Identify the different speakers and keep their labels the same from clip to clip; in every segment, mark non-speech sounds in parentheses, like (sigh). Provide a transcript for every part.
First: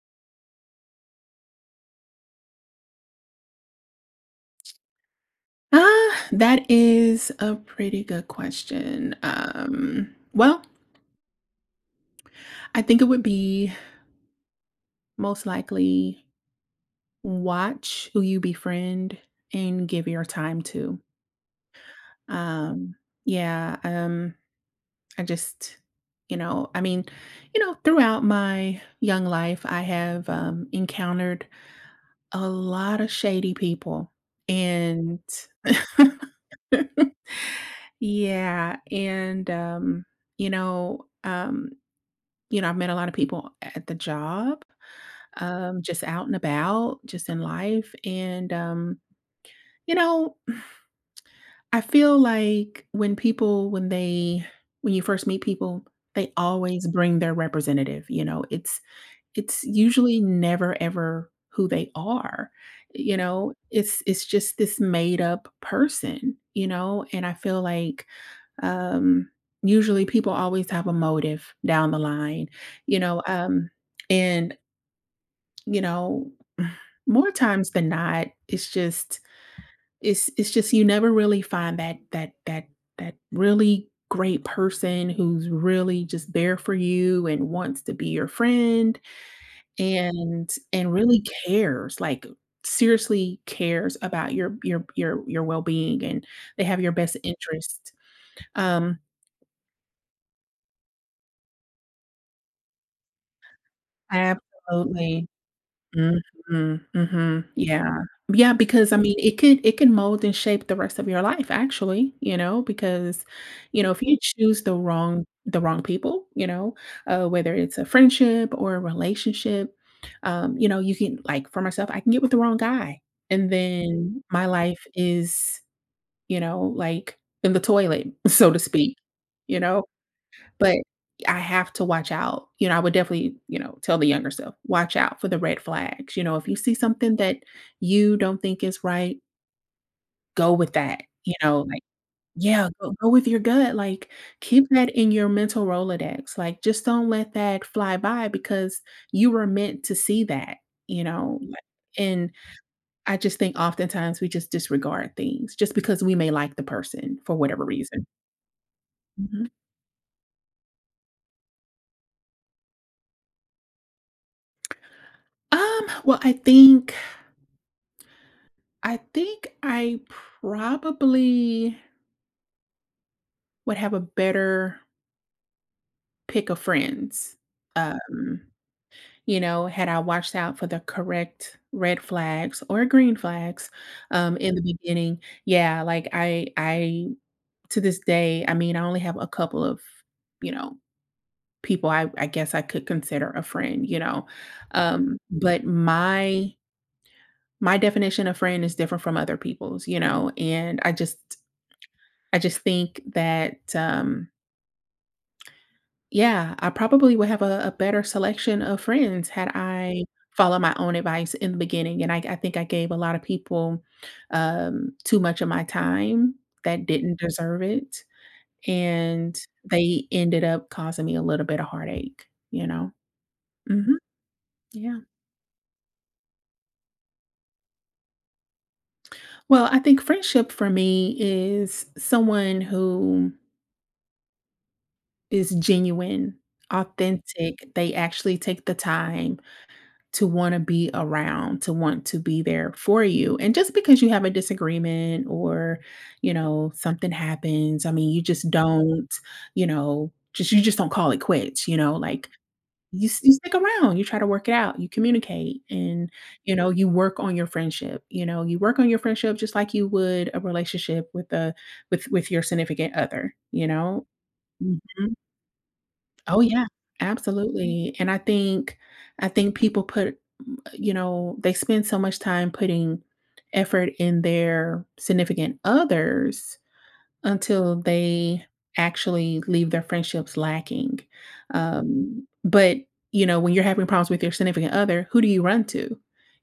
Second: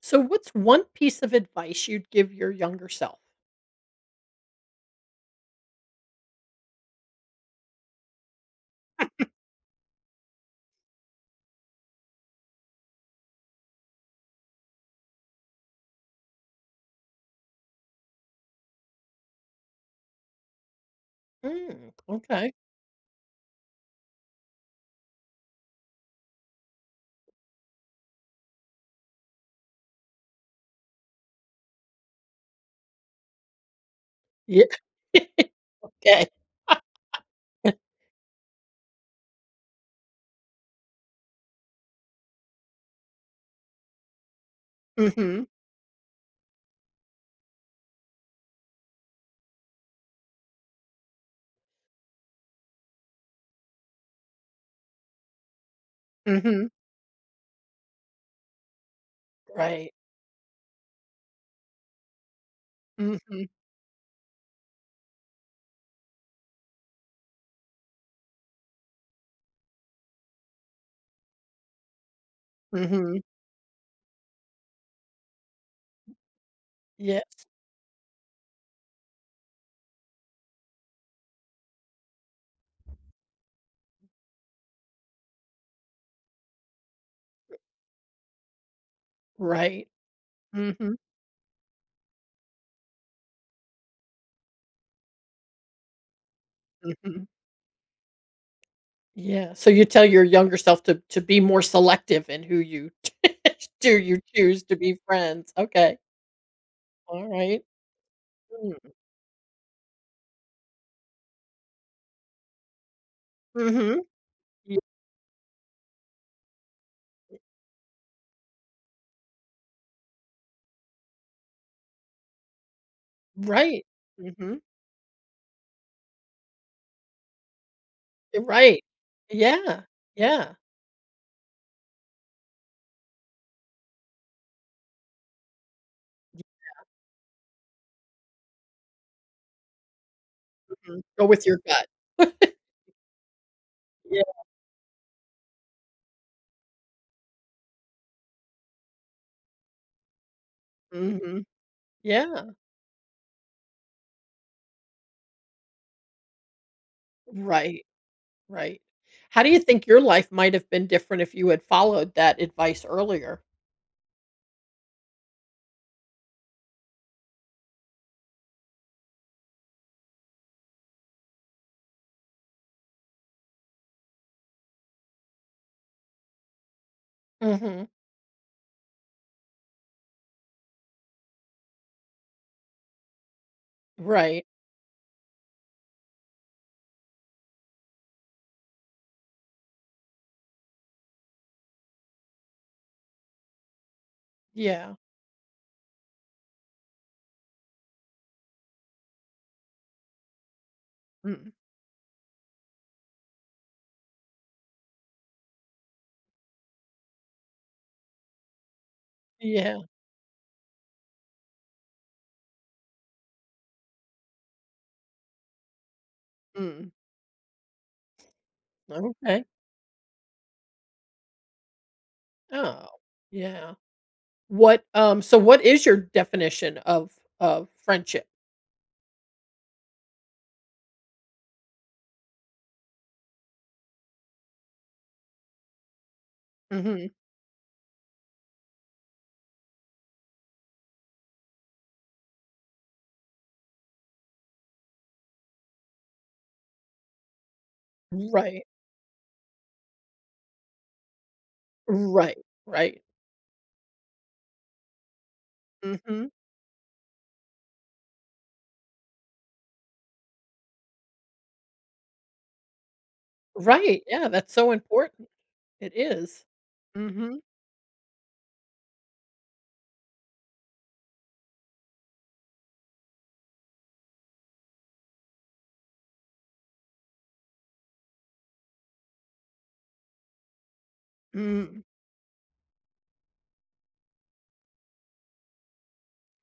Speaker 1: So, what's one piece of advice you'd give your younger self?
Speaker 2: Ah, that is a pretty good question. Well, I think it would be most likely watch who you befriend and give your time to.
Speaker 1: Mm, okay.
Speaker 2: Um, yeah, I just, I mean, throughout my young life, I have encountered a lot of shady people.
Speaker 1: Yeah. (laughs)
Speaker 2: And
Speaker 1: Okay. (laughs)
Speaker 2: (laughs) yeah, and you know, um, I've met a lot of people at the job,
Speaker 1: Mhm.
Speaker 2: just out and about, just in life, and, you know, I feel like when you first meet people, they
Speaker 1: Mhm.
Speaker 2: always bring their representative, you know? It's
Speaker 1: Right.
Speaker 2: usually never ever who they are, you
Speaker 1: Mhm.
Speaker 2: know? It's just this made up person, you know? And I feel like, um, usually people always have a motive down the line, you
Speaker 1: Mhm.
Speaker 2: know? And You know,
Speaker 1: Yeah.
Speaker 2: more times than not, it's just you never really find that really great person who's really just there for you and wants to be your friend
Speaker 1: Right.
Speaker 2: and
Speaker 1: Mhm.
Speaker 2: really cares, like seriously cares about your well-being and they have your best
Speaker 1: Mhm.
Speaker 2: interest. Um,
Speaker 1: Yeah. So you tell your younger self to be more selective in who you (laughs) do you choose to be
Speaker 2: Absolutely.
Speaker 1: friends. Okay.
Speaker 2: Mhm,
Speaker 1: All
Speaker 2: mhm,
Speaker 1: right.
Speaker 2: yeah. Yeah,
Speaker 1: Mm.
Speaker 2: because I mean, it can mold and shape the rest of your life actually, you know, because,
Speaker 1: Mhm.
Speaker 2: if you choose the
Speaker 1: Ye-
Speaker 2: wrong the wrong people, you know, whether it's a friendship or a relationship, you know, you can, like for myself, I can get with the wrong guy, and
Speaker 1: Right.
Speaker 2: then my
Speaker 1: Hmm.
Speaker 2: life is, you know, like in the toilet, (laughs) so to
Speaker 1: Right.
Speaker 2: speak, you
Speaker 1: Yeah.
Speaker 2: know?
Speaker 1: Yeah.
Speaker 2: But I have to watch out. I would definitely, you know, tell the younger self, watch out for the red flags. You know, if you see something that you don't think is right, go with
Speaker 1: Mhm.
Speaker 2: that.
Speaker 1: Go with your gut. (laughs)
Speaker 2: Yeah, go with your gut. Like,
Speaker 1: Yeah.
Speaker 2: keep that in your mental Rolodex. Like, just don't let that fly by because you were meant to see that, you know.
Speaker 1: Mhm.
Speaker 2: And
Speaker 1: Yeah.
Speaker 2: I just think oftentimes we just disregard things just because we may like the person for whatever
Speaker 1: Right,
Speaker 2: reason.
Speaker 1: right. How
Speaker 2: Mhm.
Speaker 1: do you think your life might have been different if you had followed that advice earlier?
Speaker 2: Well, I think I probably would have a better pick of friends.
Speaker 1: Mhm.
Speaker 2: Um, you know, had I watched out for the correct red flags or green flags
Speaker 1: Right.
Speaker 2: in the beginning. Yeah, like I to this day, I mean, I only have a couple of, you know, people I guess I could consider a friend, you know.
Speaker 1: Yeah.
Speaker 2: But my definition of friend is different from other people's, you know, and I just
Speaker 1: Mm.
Speaker 2: I just think that, yeah, I probably would have a better selection of friends had
Speaker 1: Yeah.
Speaker 2: I followed my own advice in the beginning, and I think I gave a lot of people, too much of my time that
Speaker 1: Mm.
Speaker 2: didn't deserve it, and
Speaker 1: Okay.
Speaker 2: they ended up causing me a little bit of heartache, you
Speaker 1: Oh,
Speaker 2: know?
Speaker 1: yeah.
Speaker 2: Mhm.
Speaker 1: What,
Speaker 2: Yeah.
Speaker 1: um so what is your definition of friendship?
Speaker 2: Well, I think friendship for me is someone who is genuine,
Speaker 1: Mhm.
Speaker 2: authentic. They actually take the time to want to be around, to want to be there for you. And just because you have a disagreement or, you know, something happens, I mean, you just
Speaker 1: Right.
Speaker 2: don't, you know, just you just don't call it quits, you know, like
Speaker 1: Right, right.
Speaker 2: you stick around, you try to work it out, you communicate and,
Speaker 1: Mhm.
Speaker 2: you know, you work on your friendship just like you would a relationship with with your significant other, you
Speaker 1: Right,
Speaker 2: know?
Speaker 1: yeah, that's so
Speaker 2: Mhm.
Speaker 1: important. It
Speaker 2: Oh
Speaker 1: is.
Speaker 2: yeah,
Speaker 1: Mhm.
Speaker 2: absolutely. And I think people they spend so much time putting effort in their significant others until they actually leave their friendships lacking.
Speaker 1: Mm.
Speaker 2: But, you know, when you're having problems with your significant other, who do you run to?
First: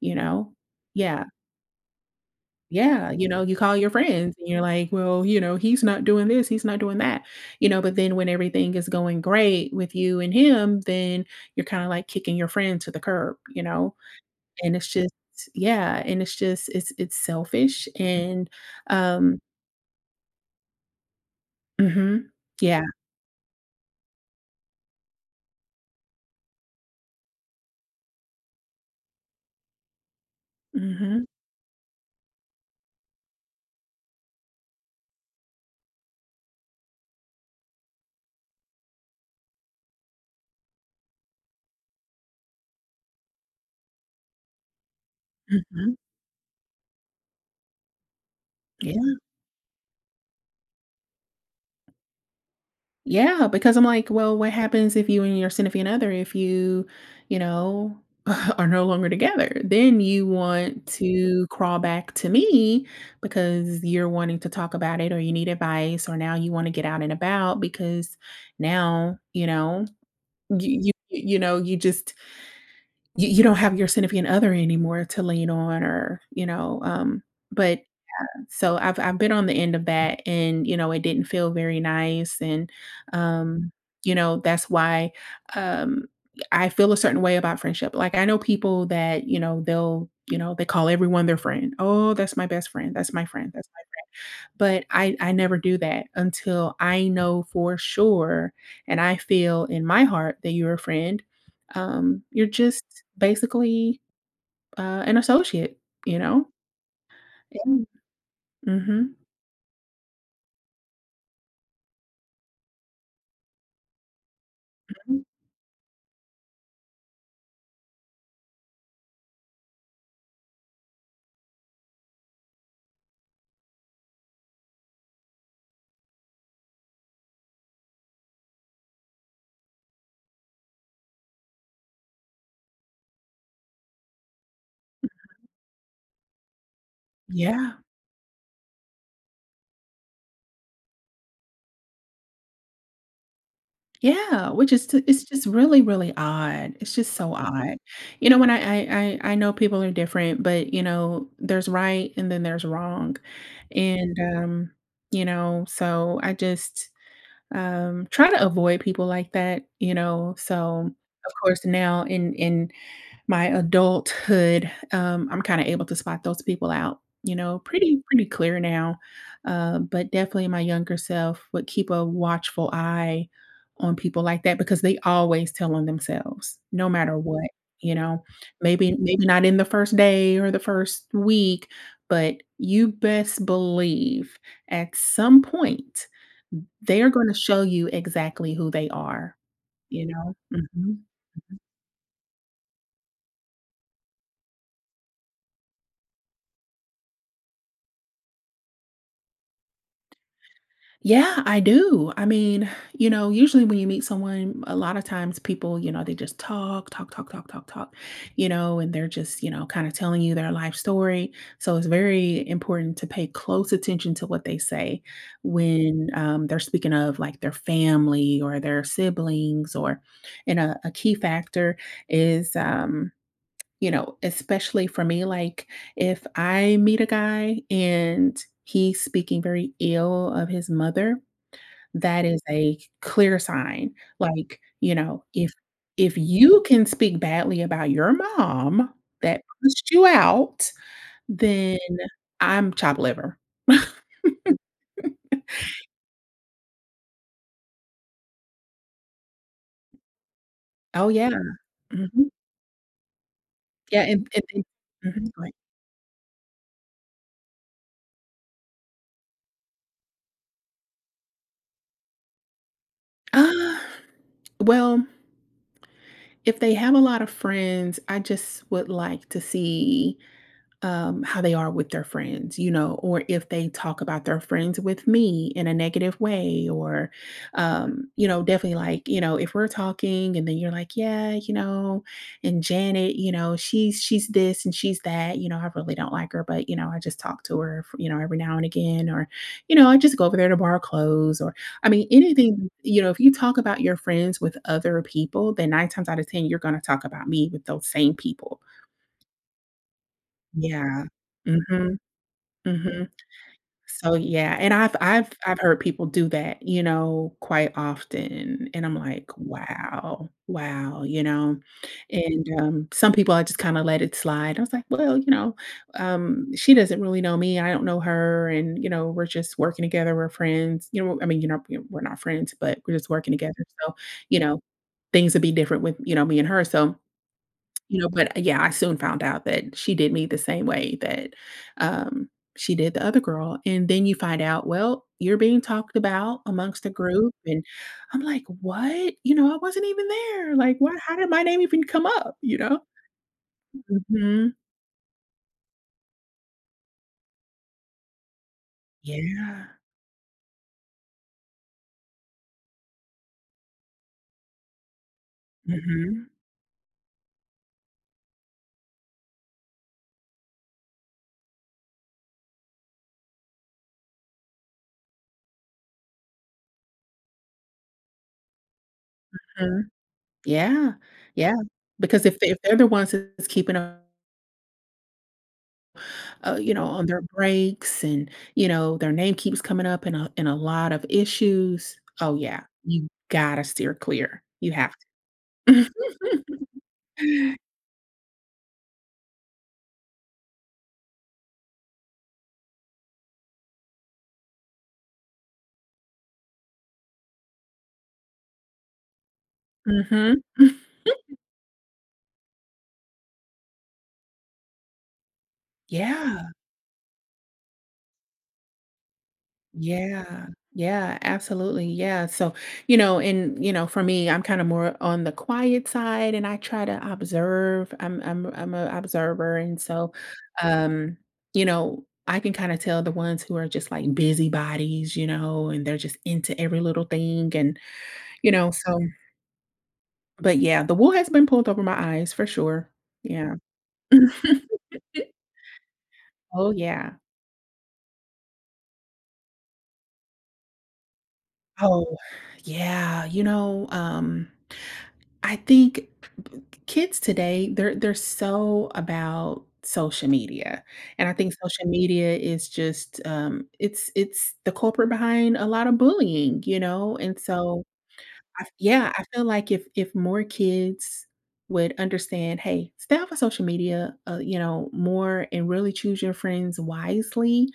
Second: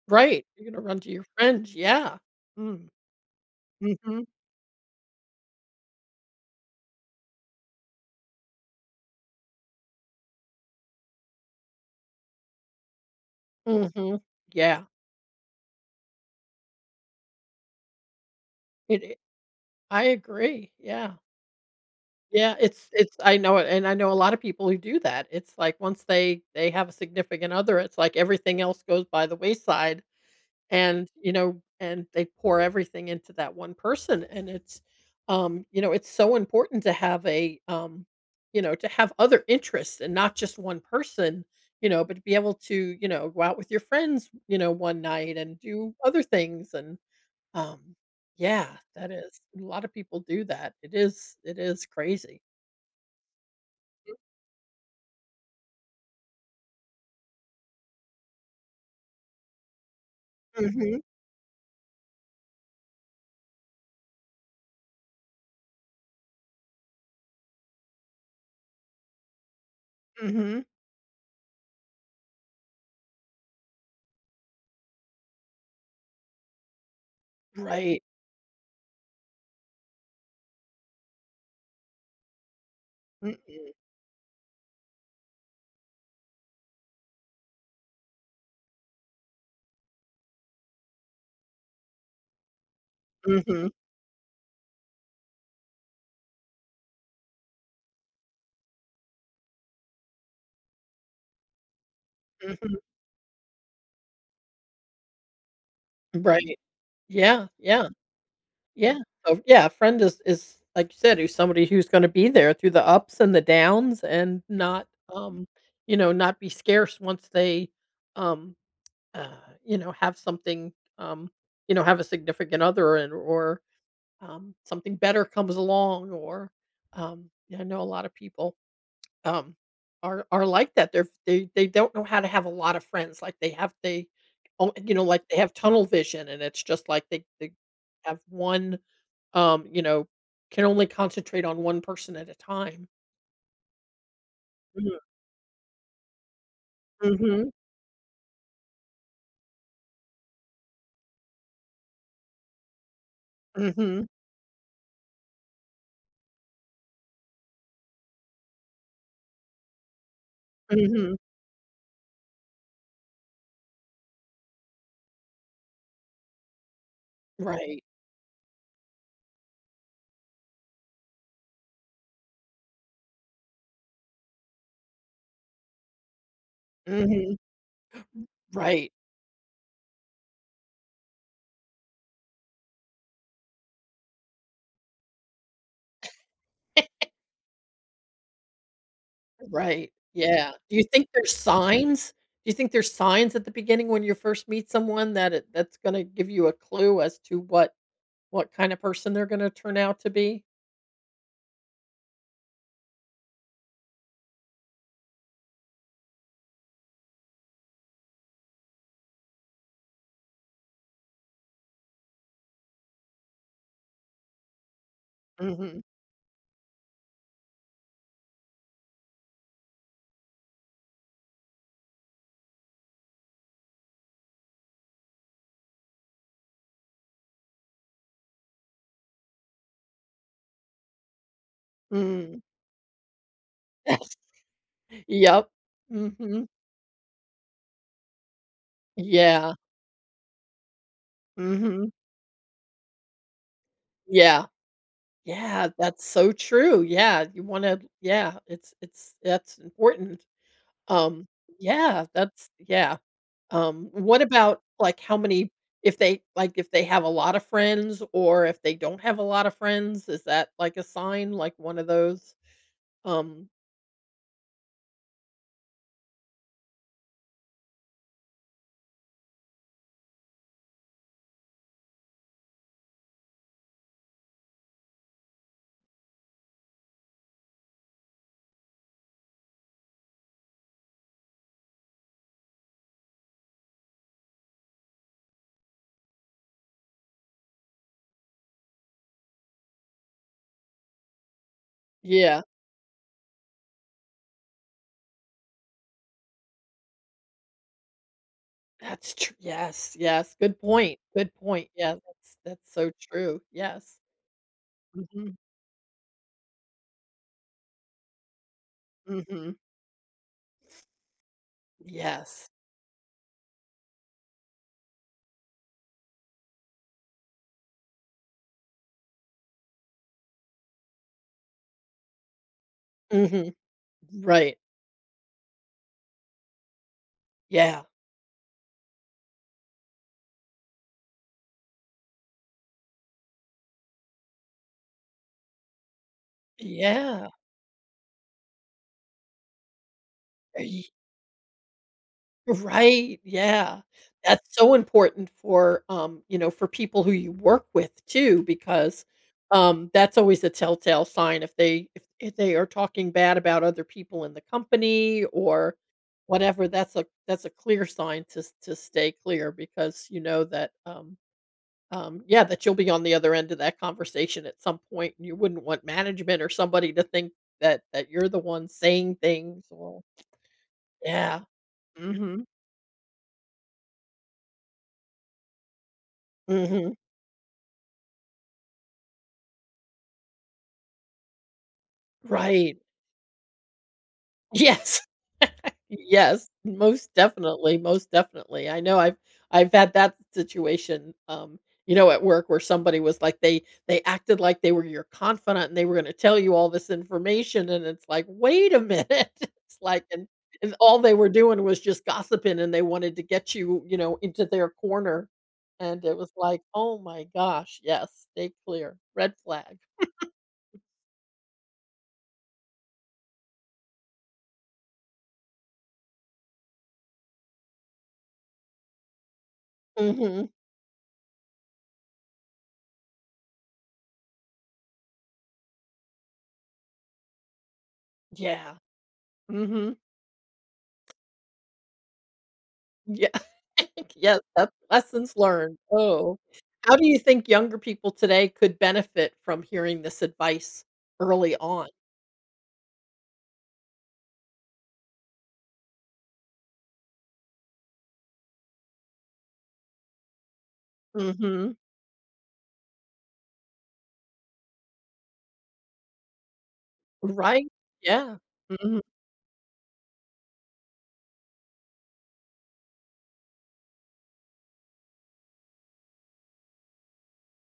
Speaker 2: You
Speaker 1: Right,
Speaker 2: know?
Speaker 1: you're gonna run to
Speaker 2: Yeah.
Speaker 1: your friends, yeah. Mm.
Speaker 2: Yeah. You know, you call your
Speaker 1: Mhm.
Speaker 2: friends and you're like, well, you know, he's not doing this, he's not doing that. You know, but then when everything is going great with you and him, then you're kind of like kicking your friend to the curb, you know?
Speaker 1: Mhm.
Speaker 2: And
Speaker 1: Yeah.
Speaker 2: it's just, yeah, and it's just it's selfish and,
Speaker 1: It
Speaker 2: um
Speaker 1: I agree. Yeah.
Speaker 2: mhm,
Speaker 1: Yeah,
Speaker 2: yeah,
Speaker 1: it's I know it, and I know a lot of people who do that. It's like once they have a significant other, it's like everything else goes by the wayside and,
Speaker 2: mhm,
Speaker 1: you know, and they pour everything into that one person and it's you know, it's so important to have a you know, to have other interests and not just one person, you know, but to be able to, you know, go out with your friends, you know, one night and do
Speaker 2: mhm,
Speaker 1: other things and Um, yeah, that
Speaker 2: yeah,
Speaker 1: is a lot of people do that. It is crazy.
Speaker 2: yeah, because I'm like, well, what happens if you and your significant other, if you, you know, (laughs) are no longer together? Then you want
Speaker 1: Mhm,
Speaker 2: to crawl back to me because you're wanting to talk about it or you need advice or now you wanna get out and about because now, you know,
Speaker 1: mhm.
Speaker 2: you know, you don't have your significant other anymore to lean on or, you know, but
Speaker 1: Right.
Speaker 2: so I've been on the end of that and, you know, it didn't feel very nice and,
Speaker 1: Mm,
Speaker 2: um, you know, that's why, um, I feel a certain way about friendship. Like, I know people that, you know, they call everyone their friend. "Oh, that's my best friend. That's my friend. That's
Speaker 1: mhm,
Speaker 2: my—" But I never do that until I know for sure and I feel in my heart that you're a friend. You're
Speaker 1: mhm.
Speaker 2: just basically an associate, you know?
Speaker 1: Right. Yeah,
Speaker 2: And
Speaker 1: yeah, yeah.
Speaker 2: mhm,
Speaker 1: So, yeah, a friend is, like you said, who's somebody who's gonna be there through the ups and the downs and not,
Speaker 2: mhm.
Speaker 1: um, you know, not be scarce once they, um, uh, you know, have something, you know, have a significant other and or something better comes along or yeah, I know a lot of people um, are like that. They're they don't know how to have a lot of friends. Like they have they, oh, you know, like they have tunnel vision, and it's just like they
Speaker 2: Yeah,
Speaker 1: have one, you know, can only concentrate on one person at a time.
Speaker 2: yeah, which is
Speaker 1: Mhm,
Speaker 2: t it's just really, really odd. It's just so
Speaker 1: mhm,
Speaker 2: odd. You know, when I know people are different, but, you know, there's right and then there's wrong.
Speaker 1: mhm,
Speaker 2: And, you know, so I just, try to avoid people like that, you know? So,
Speaker 1: mhm.
Speaker 2: of course, now in my adulthood, I'm kinda able to spot those people out, you know,
Speaker 1: Right.
Speaker 2: pretty clear now. But definitely my younger self would keep a watchful eye on people like that because they always tell on themselves no matter
Speaker 1: Mhm.
Speaker 2: what, you know?
Speaker 1: Right.
Speaker 2: Maybe not in the first day or the first week, but you best believe at some point, they are gonna show you exactly who they are,
Speaker 1: Right,
Speaker 2: you know?
Speaker 1: yeah. Do you
Speaker 2: Mhm.
Speaker 1: think there's
Speaker 2: Mhm.
Speaker 1: signs? Do you think there's signs at the beginning when you first meet someone that's gonna give you a clue as to what kinda person they're gonna turn out to be?
Speaker 2: Yeah, I do. I mean, you know, usually when you meet someone, a lot of times people, you know, they just talk, talk, talk, talk, talk, talk, you know, and they're just, you know, kind of telling you their life story. So it's very important to pay close attention to what they say
Speaker 1: Mhm,
Speaker 2: when they're speaking of like their family or their siblings, or, and a key factor is, you know, especially for me, like if I meet a guy and he's speaking very ill of his mother, that
Speaker 1: mm.
Speaker 2: is a clear sign,
Speaker 1: (laughs) Yes.
Speaker 2: like, you know,
Speaker 1: Yep.
Speaker 2: if
Speaker 1: Mhm.
Speaker 2: you can speak badly about your mom that
Speaker 1: Yeah.
Speaker 2: pushed you out, then
Speaker 1: Mhm.
Speaker 2: I'm chopped liver. (laughs)
Speaker 1: Yeah. Yeah, that's so true, yeah, you wanna yeah, it's that's important.
Speaker 2: Oh,
Speaker 1: Um,
Speaker 2: yeah.
Speaker 1: yeah,
Speaker 2: Mhm.
Speaker 1: that's yeah.
Speaker 2: Yeah,
Speaker 1: What about,
Speaker 2: and
Speaker 1: like, how
Speaker 2: mhm, go
Speaker 1: many
Speaker 2: ahead.
Speaker 1: if they like, if they have a lot of friends or if they don't have a lot of friends, is that, like, a sign, like, one of those? Um,
Speaker 2: Ah, well, if they have a lot of friends, I just would like to see how they are with their friends, you know, or if they talk about their friends with me in a negative way, or, you know, definitely, like, you know, if we're talking and then you're like, yeah, you know, and Janet, you know, she's this and she's that, you know, I really don't like her, but, you know, I just talk to her, you know, every now and again, or, you know, I just go over there to borrow clothes, or, I mean,
Speaker 1: yeah,
Speaker 2: anything, you know, if you talk about your friends with other people, then nine times out of 10, you're going to talk about me with those same people.
Speaker 1: that's true. Yes, yes,
Speaker 2: Yeah.
Speaker 1: good point,
Speaker 2: Hmm.
Speaker 1: yeah, that's so
Speaker 2: Mhm.
Speaker 1: true, yes.
Speaker 2: So, yeah, and I've I've
Speaker 1: Mhm,
Speaker 2: I've heard people do that, you know, quite often, and I'm like,
Speaker 1: mhm,
Speaker 2: "Wow, wow," you know? And,
Speaker 1: yes.
Speaker 2: some people, I just kinda let it slide. I was like, "Well, you know, she doesn't really know me, I don't know her, and, you know, we're just working together, we're friends." You know, I mean, you know, we're not friends, but we're just working
Speaker 1: Mhm,
Speaker 2: together, so, you
Speaker 1: right,
Speaker 2: know, things would be different with, you know, me and her, so
Speaker 1: yeah,
Speaker 2: you know, but, yeah, I soon found out that she did me the same way that, um, she did the other girl, and then you find out, well, you're being talked about amongst the
Speaker 1: yeah,
Speaker 2: group, and I'm like, "What?" You know, I wasn't even there, like, "What, how did my name even come up?" You know?
Speaker 1: Right, yeah. That's
Speaker 2: Mhm.
Speaker 1: so important for, you know, for people who you work with too, because,
Speaker 2: Yeah.
Speaker 1: that's always a telltale sign if they if they are talking bad about other people in the company or
Speaker 2: Mhm.
Speaker 1: whatever, that's a clear sign to stay clear because you know that, yeah, that you'll be on the other end of that conversation at some point, and you wouldn't want management or somebody to think that you're the one saying things
Speaker 2: Mhm.
Speaker 1: or
Speaker 2: Yeah.
Speaker 1: Yeah.
Speaker 2: Yeah. Because
Speaker 1: Mhm.
Speaker 2: if they're the ones that's keeping up, you know,
Speaker 1: Mhm.
Speaker 2: on their breaks and, you know, their name keeps coming up in a lot of issues. Oh yeah,
Speaker 1: Right.
Speaker 2: you gotta steer clear. You have to.
Speaker 1: Yes. (laughs) Yes. Most
Speaker 2: (laughs)
Speaker 1: definitely, most definitely. I know I've had that situation, you know, at work where somebody was like they acted like they were your confidant and they were gonna tell you all this information and it's like, "Wait a minute." (laughs) It's like
Speaker 2: Mhm.
Speaker 1: and all they were doing was just gossiping and they wanted to get you, you know, into their corner. And it was
Speaker 2: Yeah.
Speaker 1: like, "Oh my gosh, yes, stay clear. Red flag."
Speaker 2: Yeah. Yeah, absolutely. Yeah. So, you know, and you know, for me, I'm kind of more on the quiet side and I try to observe. I'm a observer and so
Speaker 1: Mhm.
Speaker 2: um, you know, I can kind of tell the ones who are just like busybodies, you know, and they're just into every little thing, and, you know,
Speaker 1: Yeah.
Speaker 2: so
Speaker 1: Mhm.
Speaker 2: but yeah, the wool has been pulled over my eyes for sure.
Speaker 1: Yeah.
Speaker 2: Yeah.
Speaker 1: (laughs) Yes, that's
Speaker 2: (laughs)
Speaker 1: lessons learned. Oh.
Speaker 2: Oh
Speaker 1: How do you
Speaker 2: yeah.
Speaker 1: think younger people today could benefit from hearing this advice early on?
Speaker 2: Oh, yeah. You know, I think kids today, they're so about social media, and I think
Speaker 1: Mhm.
Speaker 2: social media is just, it's the culprit behind a lot of bullying, you know, and
Speaker 1: Right.
Speaker 2: so
Speaker 1: Yeah.
Speaker 2: I
Speaker 1: Mhm.
Speaker 2: yeah, I feel like if more kids would understand, "Hey, stay off of social media, you know, more, and really choose your friends wisely."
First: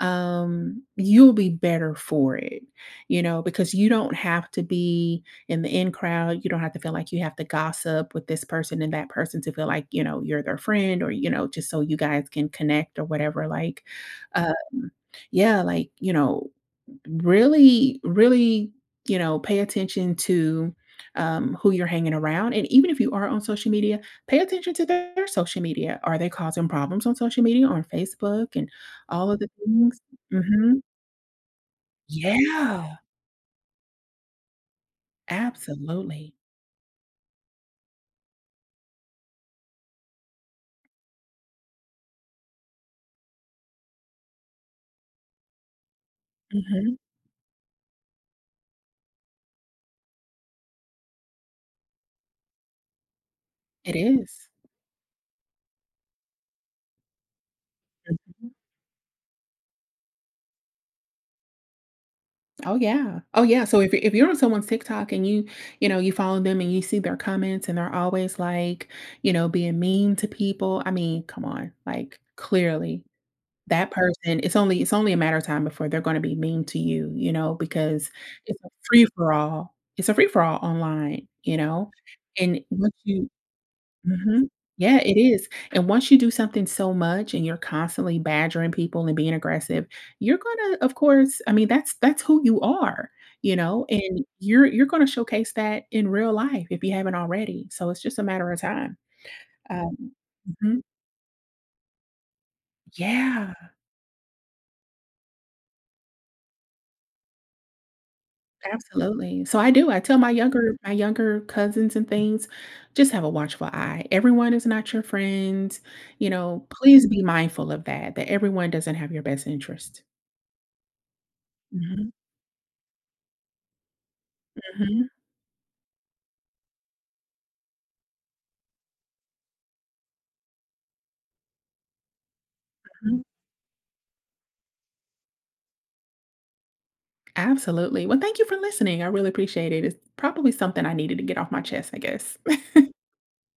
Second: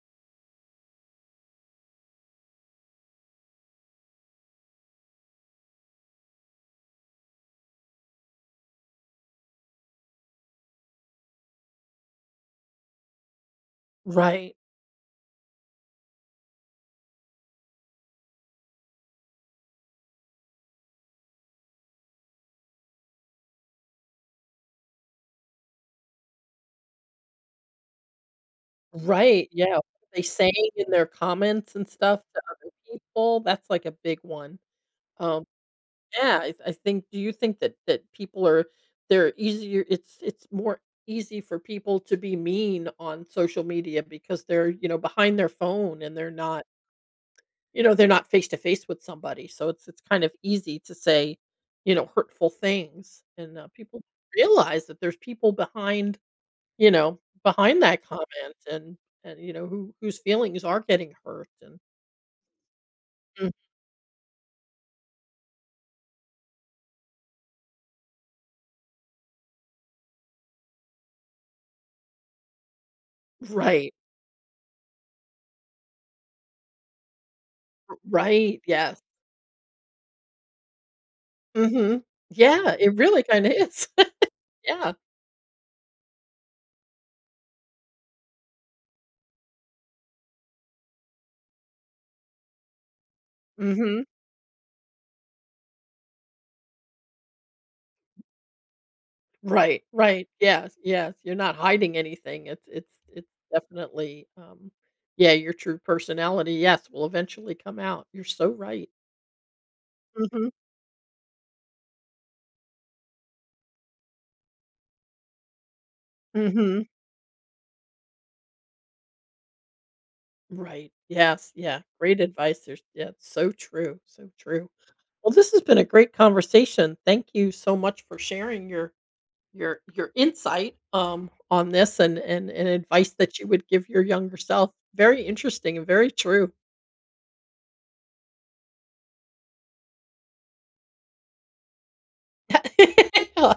Speaker 2: You'll be better for it, you know, because you don't have to be in the in crowd, you don't have to feel like you have to gossip with this person and that person to feel like, you know, you're their friend or, you know, just so you guys can connect or whatever, like,
Speaker 1: Right.
Speaker 2: um, yeah, like, you know, really, really, you know, pay attention to who you're hanging around. And even if you are on social media, pay attention to their social media. Are they causing problems on social media, on Facebook, and all of
Speaker 1: Right,
Speaker 2: the
Speaker 1: yeah. What
Speaker 2: things?
Speaker 1: are they saying
Speaker 2: Hmm.
Speaker 1: in their comments and stuff to other
Speaker 2: Yeah,
Speaker 1: people, that's like a big one. Um,
Speaker 2: absolutely.
Speaker 1: yeah, I think do you think that people are they're easier it's more easy for people to be mean on social media because they're, you know, behind their phone and they're not
Speaker 2: Mhm.
Speaker 1: You know, they're not face to face with somebody, so it's kind of easy to say, you know, hurtful things, and,
Speaker 2: It
Speaker 1: people
Speaker 2: is.
Speaker 1: realize that there's people behind you know, behind that
Speaker 2: Mhm.
Speaker 1: comment and, you know, who whose feelings are getting hurt and
Speaker 2: Oh yeah. Oh
Speaker 1: Mm.
Speaker 2: yeah. So if you're on someone's TikTok and you follow them and you see their comments and they're always like, you know, being mean to people, I mean, come on, like, clearly that
Speaker 1: Right,
Speaker 2: person, it's only a matter of time before they're gonna be mean to you, you know, because
Speaker 1: right,
Speaker 2: it's a
Speaker 1: yes.
Speaker 2: free for all. It's a free for all online, you know,
Speaker 1: Mhm.
Speaker 2: and
Speaker 1: Yeah,
Speaker 2: once
Speaker 1: it really
Speaker 2: you
Speaker 1: kinda is. (laughs)
Speaker 2: Mhm.
Speaker 1: Yeah.
Speaker 2: Yeah, it is, and once you do something so much and you're constantly badgering people and being aggressive, you're gonna, of course, I mean, that's who you are, you know,
Speaker 1: Mhm.
Speaker 2: and you're gonna showcase that in real life if you haven't already, so it's just a matter of time.
Speaker 1: Right,
Speaker 2: Um
Speaker 1: right, yes,
Speaker 2: Mhm.
Speaker 1: yes, you're not hiding anything, it's
Speaker 2: Yeah.
Speaker 1: definitely, yeah, your true personality, yes, will eventually come out. You're so right.
Speaker 2: Absolutely. So I do. I tell my
Speaker 1: Mhm,
Speaker 2: younger my younger cousins and things, just have a watchful eye. Everyone is not your friend. You know,
Speaker 1: mhm.
Speaker 2: please be mindful of that, that everyone doesn't have your best interest.
Speaker 1: Right. Yes, yeah,
Speaker 2: Mhm,
Speaker 1: great advice. There's yeah, it's so true, so true.
Speaker 2: mhm,
Speaker 1: Well, this has been a great conversation. Thank you so much for sharing your insight, on this and and advice
Speaker 2: mhm.
Speaker 1: that you would give your younger self. Very interesting and very true.
Speaker 2: Absolutely. Well, thank you for listening. I really appreciate it. It's probably something I needed to get off my chest, I guess.
Speaker 1: (laughs) I